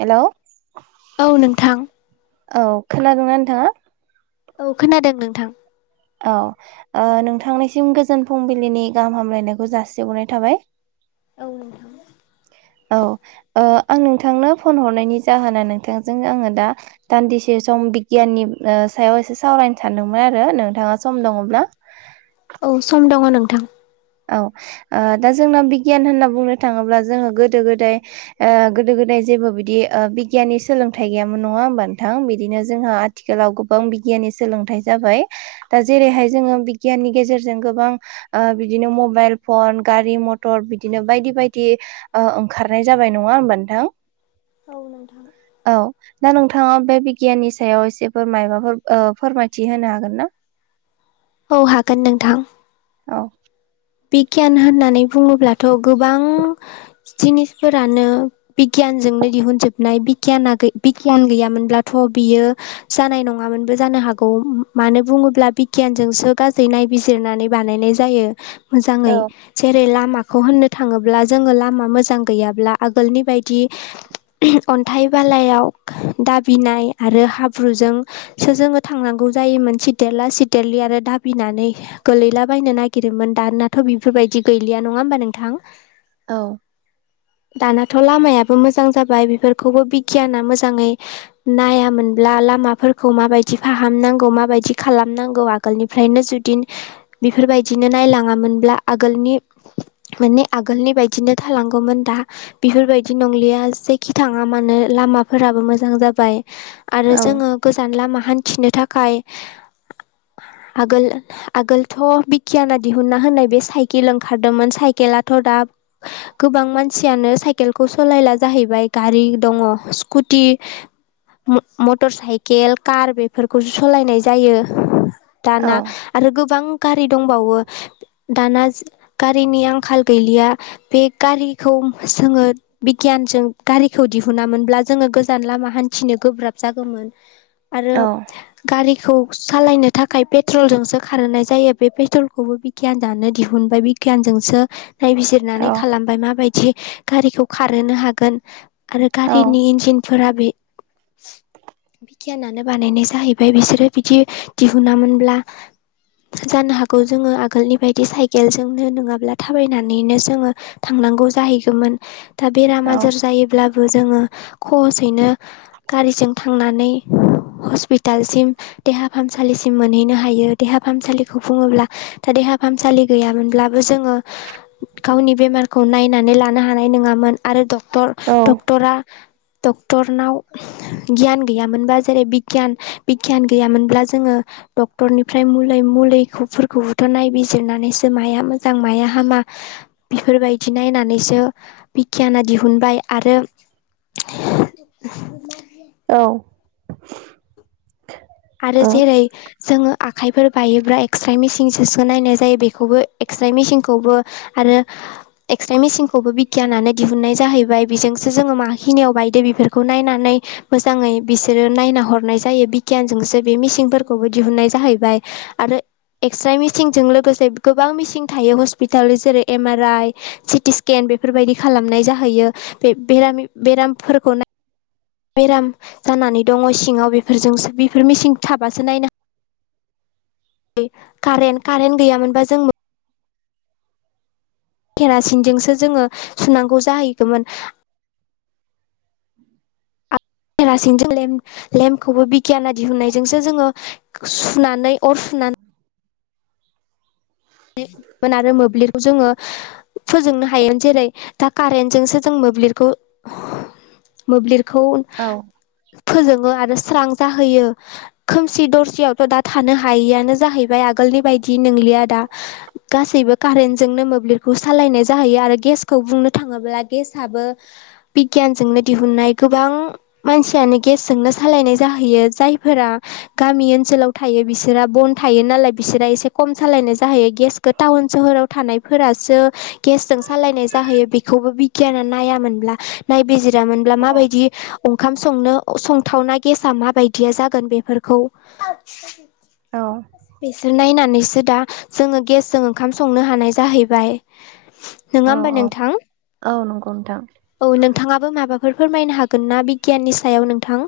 Hello औ नोंथां औ खोनादोंना नोंथाङा? औ खोनादों नोंथां। औ नोंथांनिसिम गोजोन फुंबिलिनि गाहाम हामलायनायखौ जासिबरनाय थाबाय। औ नोंथां। औ आं नोंथांनो फन हरनायनि जाहोना नोंथांजोंनो आङो दा दान्दिसे सम बिगियाननि सायाव एसे सावरायनो सानदोंमोन आरो नोंथाङा सम दङब्ला औ सम दङ नोंथां। औ दा जोंना बिगियान होनना बुंनो थाङोब्ला जोङो गोदो गोदाय गोदो गोदाय जेबो बिदि बिगियाननि सोलोंथाइ गैयामोन नङा होमबा नोंथां बिदिनो जोंहा आथिखालाव गोबां बिगियाननि सोलोंथाइ जाबाय। दा जेरैहाय जोङो बिगियाननि गेजेरजों गोबां ओ बिदिनो मबाइल फन गारि मथर बिदिनो बायदि बायदि। ओंखारनाय जाबाय नङा होमबा नोंथां। औ नोंथां। औ दा नोंथाङा बे बिगियाननि सायाव एसेफोर माबाफोर फोरमायथि होनो हागोन ना? औ हागोन नोंथां। औ बिगियान होननानै बुङोब्लाथ' गोबां जिनिसफोरानो बिगियानजोंनो दिहुनजोबनाय बिगियाना बिगियान गैयामोनब्लाथ' बियो जानाय नङामोनबो जानो हागौ मानो बुङोब्ला बिगियानजोंसो गाज्रि नाय बिजिरनानै बानायनाय जायो मोजाङै औ जेरै लामाखौ होननो थाङोब्ला जोङो लामा मोजां गैयाब्ला आगोलनि बायदि अन्थाइ बालायाव दाबिनाय आरो हाब्रुजों सो जोङो थांनांगौ जायोमोन सिथेरला सिथेरलि आरो दाबिनानै गोलैलाबायनो नागिरोमोन दानाथ' बेफोरबायदि गैलिया नङा होमबा नोंथां? औ दानाथ' लामायाबो मोजां जाबाय बेफोरखौबो बिगियाना मोजाङै नायामोनब्ला लामाफोरखौ माबायदि फाहामनांगौ माबायदि खालामनांगौ आ गोलनिफ्रायनो जुदि बेफोरबायदिनो नायलाङामोनब्ला आगोलनि माने आगोलनि बायदिनो थालांगौमोन दा बेफोरबायदि नंलिया जेखि थाङा मानो लामाफोराबो मोजां जाबाय। आरो औ जोङो गोजान लामा हान्थिनो थाखाय आगोल आगोलथ बिगियाना दिहुना होननाय बे साइकेल ओंखारदोंमोन साइकेलाथ' दा गोबां मानसियानो साइकेलखौ सालायला जाहैबाय गारि दङ स्कुटि मटर साइकेल कार बेफोरखौसो सालायनाय जायो। औ दाना आरो गोबां गारि दंबावो दाना गारिनि आंखाल गैलिया बे गारिखौ जोङो बिगियानजों गारिखौ दिहुनामोनब्ला जोङो गोजान लामा हान्थिनो गोब्राब जागौमोन आरो औ गारिखौ सालायनो थाखाय पेट्रलजोंसो खारहोनाय जायो बे पेट्रल खौबो बिगियान जानो दिहुनबाय बिगियानजोंसो नायबिजिरनानै औ खालामबाय माबायदि गारिखौ खारहोनो हागोन आरो गारिनि इन्जिनफोरा बे बिगियानानो बानायनाय जाहैबाय बिसोरो बिदि दिहुनुनामोनब्ला जानो हागौ जोङो आगोलनि बायदि साइकेलजोंोंनो नङाब्ला थाबायनानैनो जोङो थांनांगौ जाहैगौमोन दा बेराम औ आजार जायोब्लाबो जोङो खहसैनो गारिजों थांनानै हसपि टालसिम देहा फाहामसालिसिम मोनहैनो हायो देहा फाहामसालिखौ बुङोब्ला दा देहा फाहामसालि गैयामोनब्लाबो जोङो गावनि बेमार खौ नायनानै लानो हानाय नङामोन आरो डक्टर औ डक्टरा डक्टरनाव गियान गैयामोनबा जेरै बिगियान बिगियान गैयामोनब्ला जोङो डक्टरनिफ्राय मुलै मुलिखौ खौबुथ' नायबिजिरनानैसो माया मोजां माया हामा बिफोरबायदि नायनानैसो बिगियाना दिहुनबाय आरो [inaudible] औ आरो ओ जेरै जोङो आखाइफोर बायोब्ला एक्स्रे मेसिनजोसो नायनाय जायो बेखौबो एक्स्रे मेसिनखौबो आरो एक्सरे मेसिनखौबो बिगियानानो दिहुननाय जाहैबाय बेजोंसो जोङो माखिनियाव बायदो बेफोरखौ नायनानै मोजाङै बिसोरो नायना हरनाय जायो बिगि यानजोंसो बे मिसिंफोरखौबो दिहुननाय जाहैबाय आरो एक्सरे मेसिनजों लोगोसे गोबां मेचिन थायो हस्पिटाल जेरै M R I CT scan बेफोरबायदि खालामनाय जाहैयो बेरामि बेरामफोरखौ बेराम जानानै दङ सिङाव बेफोरजोंसो बेफोर मेसिं थाबासो नायना कारेन्ट कारेन्ट गैयामोनबा जों केेरासिनजोंसो जोङो सुनांगौ जाहैगौमोन। केरासिनजों लेम लेमखौबो बिगियान दिहुननायजोंसो जोङो सुनानै अर सुना [unintelligible] आरो मोब्लिबखौ जोङो फोजोंनो हायो जेरै दा कारेन्टजोंसो जों मोब्लिबखौ मोब्लिबखौ औ फोजोङो आरो स्रां जाहोयो। खोमसि दरसियावथ' दा थानो हायिआनो जाहैबाय आगोलनि बायदि नंलिया दा। गासैबो कारेन्टजोंनो मोब्लिबखौ सालायनाय जाहैयो आरो गेसखौ बुंनो थाङोब्ला गेसआबो बिगियानजोंनो दिहुननाय गोबां मानसियानो गेसजोंनो सालायनाय जाहैयो जायफोरा गामि ओनसोलाव थायो बिसोरा बन थायो नालाय बिसोरा एसे खम सालायनाय जाहैयो गेसखो टाउन सहराव थानाय फोरासो गेसजों सालायनाय जाहोयो बेखौबो बिगियाना नायामोनब्ला नायबिजिरामोनब्ला माबायदि ओंखाम संनो संथावना गेसा माबायदिया जागोन बेफोरखौ औ बेसोर नायनानैसो दा जोङो गेसजों ओंखाम संनो हानाय जाहैबाय नोङा औ होमबा औ नोंथां औ नंगौ नोंथां औ नोंथाङाबो माबाफोर फोरमायनो हागोन ना बिगियाननि सायाव नोंथां?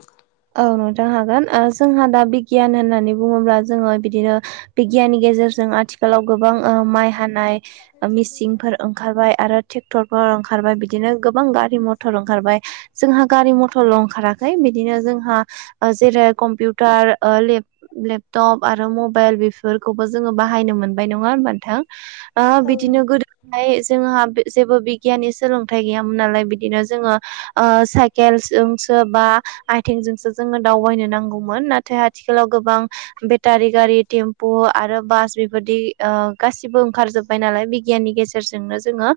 औ नोंथां हागोन ओ जोंहा दा बिगियान होननानै बुङोब्ला जोङो बिदिनो बिगियाननि गेजेरजों आथिखालाव गोबां ओ माइ हानाय ओ मेसिनफोर ओंखारबाय आरो ट्रेक्टरफोर ओंखारबाय बिदिनो गोबां गारि, मथर ओंखारबाय जोंहा गारि, मथरल' ओंखाराखै बिदिनो जोंहा जेरै कम्पिउटार ओ लेप लेपटप आरो मबाइल बेफोरखौबो जोङो बाहायनो मोनबाय नङा होनबानोथां ओ औ नों बिदिनो गोदो हाय जोंहा जेबो बिगियाननि सोलोंथाइ गैयामोन नालाय बिदिनो जोङो ओ साइकेलोंसो बा आथिंजोंसो जोङो दावबायनो नांगौमोन नाथाय आथिखालाव गोबां बेटारि गारि टेम्पु आरो बास बेबादि गासिबो ओंखार जोब नालाय बिगियाननि गेजेरजोंनो जोङो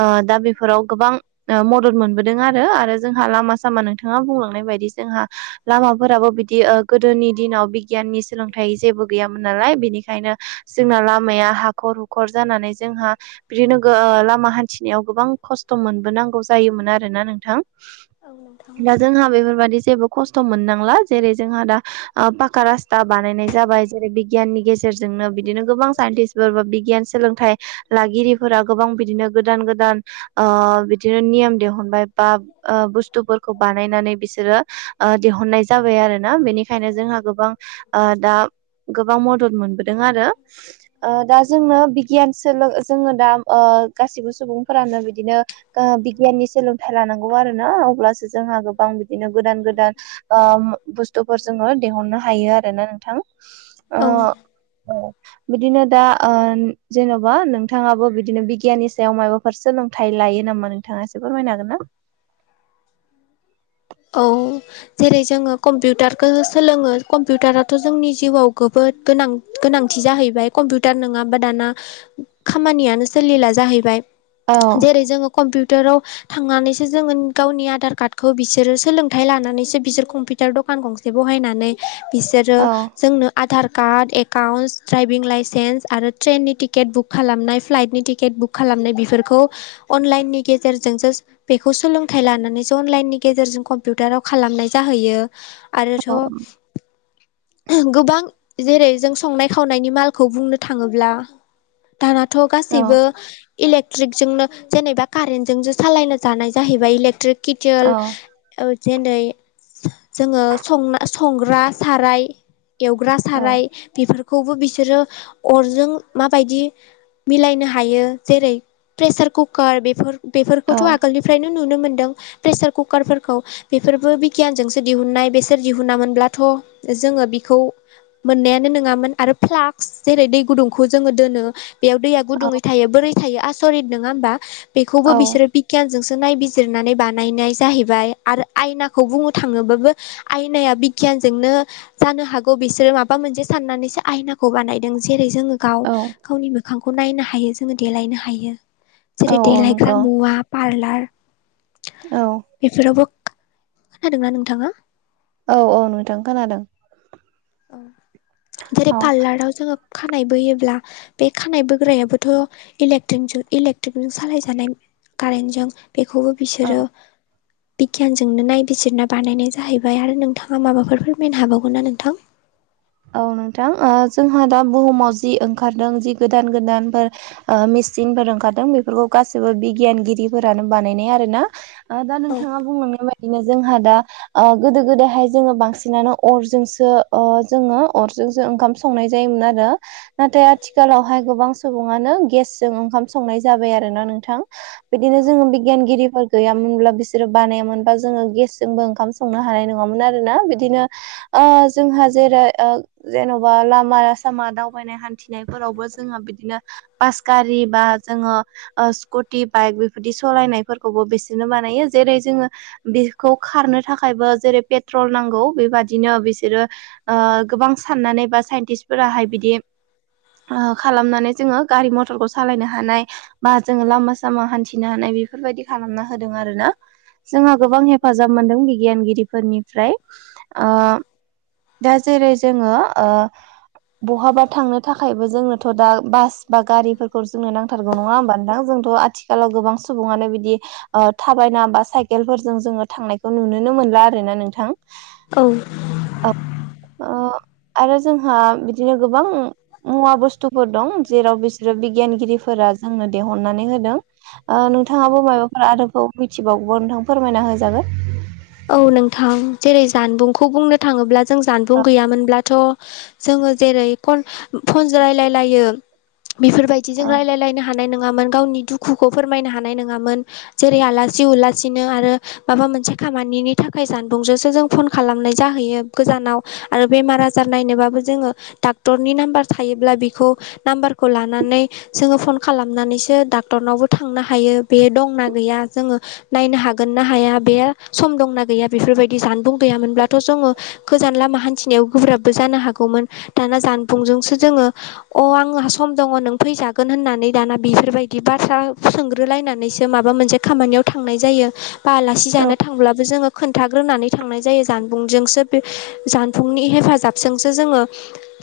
ओ दा बेफोराव गोबां ओ मदद मोनबोदों आरो आरो जोंहा लामा सामा नोंथाङा बुंलांनाय बायदि जोंहा। लामाफोराबो बिदि ओ गोदोनि दिनाव बिगियाननि सोलोंथाइ जेबो गैयामोन नालाय बिनिखायनो जोंना लामाया हाखर हुखर जानानै जोंहा बिदिनो गोओ लामा हान्थिनायाव गोबां खस्थ' मोनबोनांगौ जायोमोन आरोना नोंथां औ नोंथां। दा जोंहा बेफोरबाददि जेबो खस्थ' मोननांला जेरै जोंहा दा ओ पाखा रासता बानायनाय जाबाय जेरै बिगियाननि गेजेरजोंनो बिदिनो गोबां साइन्टिस सोरबा बिगियान सोलोंथाइ लागिरिफोरा गोबां बिदिनो गोदान गोदान ओ बिदिनो नियम दिहुनबाय बा ओ बुस्थुफोरखौ बानायनानै बिसोरो ओ दिहुननाय जाबाय आरोना बेनिखायनो जोंहा गोबां ओ दा गोबां मदद मोनबोदों आरो ओ दा जोंनो बिगियान सोल जोङो दा ओ गासिबो सुबुंफोरानो बिदिनो ओ बिगियाननि सोलोंथाइ लानांगौ आरोना अब्लासो जोंहा गोबां बिदि गोदान गोदान ओम बुस्थुफोर जोङो दिहुननो हायो आरोना नोंथां औ ओ बिदिनो दा ओ जेन'बा नोंथाङाबो बिदिनो बिगियाननि सायाव माइबा फोर सोलोंथाइ लायो नामा नोंथाङा एसे फोरमायनो हागोन ना औ जेरै जोङो कम्पिउटारखौ सोलोङो कम्पिउटाराथ' जोंनि जिउआव गोबोद गोनां गोनांथि जाहैबाय कम्पिउटार नङाबा दाना खामानियानो सोलिला जाहैबाय औ जेरै जोङो कम्पिउटाराव थांनानैसो जोङो गावनि आधार कार्डखौ बिस बिसोर सोलोंथाइ लानानैसो बिसोर कम्पि तार दखान गंसे बहायनानै बिसोरो औ जोंनो Aadhaar card accounts, driving licence आरो ट्रेननि टिकेट बुक खालामनाय फ्लाइटनि टिकेट बुक खालामनाय बेफोरखौ अनलाइननि गेजेरजोंसो बेखौ सोलोंथाइ लानानैसो अनलाइनि गेजेरजों कम्पिउटाराव खालामनाय जाहैयो आरोथ' औ गोबां जेरै जों संनाय खावनायनि मालखौ बुंनो थाङोब्ला दानाथ' गासैबो इलेकट्रिक जोंनो जेनेबा कारेन्टजोंसो सालायनो जानाय जाहैबाय इलेकट्रिक के थि अ औ औ औ जेनै जोङो संना संग्रा साराय एवग्रा औ साराय बेफोरखौबो बिसोरो अरजों माबायदि मिलायनो हायो जेरै प्रेसार कुकार बेफोर औ बेफोरखौथ' आगोलनिफ्रायनो नुनो मोनदों प्रेसार कुकारफोरखौ बेफोरबो बिगियानजोंसो दिहुननाय बेसोर दिहुनामोनब्लाथ' जोङो बिखौ मोननायानो नोङामोन आरो फ्लाकस जेरै दै गुदुंखौ जोङो दोनो बेयाव दैया औ गुदुङै थायो बोरै थायो आसरित नोङा होमबा बेखौबो औ बिसोरो गियानजोंसो नायबिजिरनानै बानायनाय जाहैबाय आरो आयनाखौ बुंनो थाङोबाबो आयनाया बिगियानजोंनो जानो हागौ बिसोरो माबा मोनसे साननानैसो आयना खौ बानायदों जेरै जोङो गाव औ गावनि मोखांखौ नायनो हायो जोङो देलायनो हायो औ जेरै औ देलाइग्रा नंगौ मुवा पार्लवार औ बेफोरावबो खोनादोंना नोंथाङा औ औ नोंथां खोनादों ओ जेरै औ पार्लराव जोङो खानाय बोयोब्ला बे खानाय बोग्रायाबोथ' इलेक्ट्रिंकजों इलेक्ट्रिकजों सालायजानाय कारेन्टजों बेखौबो औ बिसोरो बिगियानजोंनो नायबिजिरना बानायनाय जाहैबाय आरो नोंथाङा माबाफोर फोरमायनो हाबावगोनना नोंथां औ नोंथां ओ जोंहा दा बुहुमाव जि ओंखारदों जि गोदान गोदानफोर ओ मेसिनफोर ओंखारदों बेफोरखौ गासैबो बिगियानगिरिफोरानो बानायनाय आरोना दा दा औ नोंथाङा बुंलांनाय बायदिनो जोंहा दा ओ गोदो गोदायहाय जोङो बांसिनानो अरजोंसो जोङो अरजोंसो ओंखाम संनाय जायोमोन आरो नाथाय आथिखालावहाय गोबां सुबुङानो गेसजों ओंखाम संनाय जाबाय आरो ना नोंथां बिदिनो जोङो बिगियानगिरिफोर गैयामोनब्ला बिसोरो बानायामोनबा जोङो गेसजोंबो ओंखाम संनो हानाय नंङामोन आरोना बिदिनो ओ जोंहा जेरै ओ जेन'बा लामा सामा दावबायनाय हान्थिनायफोरावबो जोंहा बिदिनो बास गारि बा जोङो ओ स्कुटि बाइक बेफोरदि स'लायनायफोरखौबो बेसोरनो बानायो जेरै जोङो बेखौ खारनो थाखायबो जेरै पेट्रल नांगौ बेबादिनो बिसोरो ओ गोबां साननानै बा साइन्टिस फोराहाय बिदि ओ खालामनानै जोङो गारि मथरखौ सालायनो हानाय बा जोङो लामा सामा हान्थिनो हानाय बेफोरबायदि खालामना होदों आरो ना जोंहा गोबां हेफाजाब मोनदों बिगियानगिरिफोरनिफ्राय आ दा जेरै जोङो ओ बहाबा थांनो थाखायबो जोंनोथ' दा बास बा गारिफोरखौ जोंनो नांथारगौ नङा होमबा नोंथां जोंथ' आथिखालाव गोबां सुबुङानो बिदि ओ थाबायना बा साइकेलफोरजों जोङो थांनायखौ नुुनोनो मोनला आरो ना नोंथां औ आ आरो जोंहा बिदिनो गोबां मुवा बुस्थुफोर दं जेराव बिसोरो बिगियानगिरिफोरा जोंनो दिहुननानै होदों आ नोंथाङाबो माबाफोर आरोबाव मिथिबावगौबा नोंथांआ फोरमायना होजागोन औ नोंथां जेरै जानबुंखौ बुंनो थाङोब्ला जों औ जानबुं गैयामोनब्लाथ' जोङो जेरै फन फनजों रायलायलायो बेफोरबायदिजों रायलायलायनो हानाय नङामोन गावनि दुखुखौ फोरमायनो हानाय नङामोन जेरै आलासि उलासिनो आरो माबा मोनसे खाम खामानिनि थाखाय सानदुंजोंसो जों फन खालामनाय जाहैयो गोजानाव आरो बेमार आजार नायनोबाबो जोङो डाक्टरनि नाम्बार थायोब्ला बेखौ नाम्बारखौ लानानै जोङो फन खालामनानैसो डाक्टरनावबो थांनो हायो बे दंना गैया जोङो नायनो हागोन ना हाया बे सम दंना गैया बेफोरबायदि जानबुं गैयामोनब्लाथ' जोङो गोजान लामा हान्थिनायाव गोब्राबबो जानो हागौमोन दाना जानबुंजोंसो जोङो अ' आंहा सम दङ नों फैजागोन होननानै दाना बेफोरबायदि बाथ्रा सोंग्रोलायनानैसो माबा मोनसे खामानियाव थांनाय जायो बा आलासि औ जानो थांब्लाबो जोङो खोन्थाग्रोनानै थांनाय जायो जानबुंजोंसो बे जानबुंनि हेफाजाब जोंसो जोङो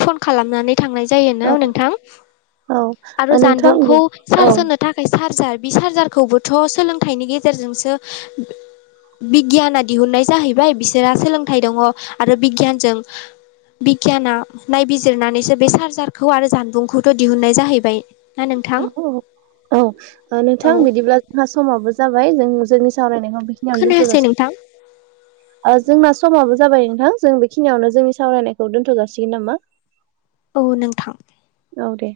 फन खालामनानै थांनाय जायो ना औ नोंथां आरो औ नोंथां जानबुंखौ औ सार्स होनो थाखाय चार्जार बि सार्जारखौबोथ' सोलोंथाइनि गेजेरजोंसो बिगियाना दिहुननाय जाहैबाय बिसोरहा सोलोंथाइ दङ आरो बिगियानजों बिगियाना नायबिजिरनानैसो बे चार्जारखौ आरो जानबुंखौथ' दिहुननाय जाहैबाय ना नोंथां उम औ ओ औ नोंथां बिदिब्ला जोंहा समाबो जाबाय जों जोंनि सावरायनायखौ बे खिनियाव खोनायासै दोनथ'जासिगोन नोंथां ओ जोंना समाबो जाबाय नोंथां जों बेखिनियावनो जोंनि सावरायनायखौ दोनथ'जासिगोन नामा? [inaudible] औ नोंथां औ दे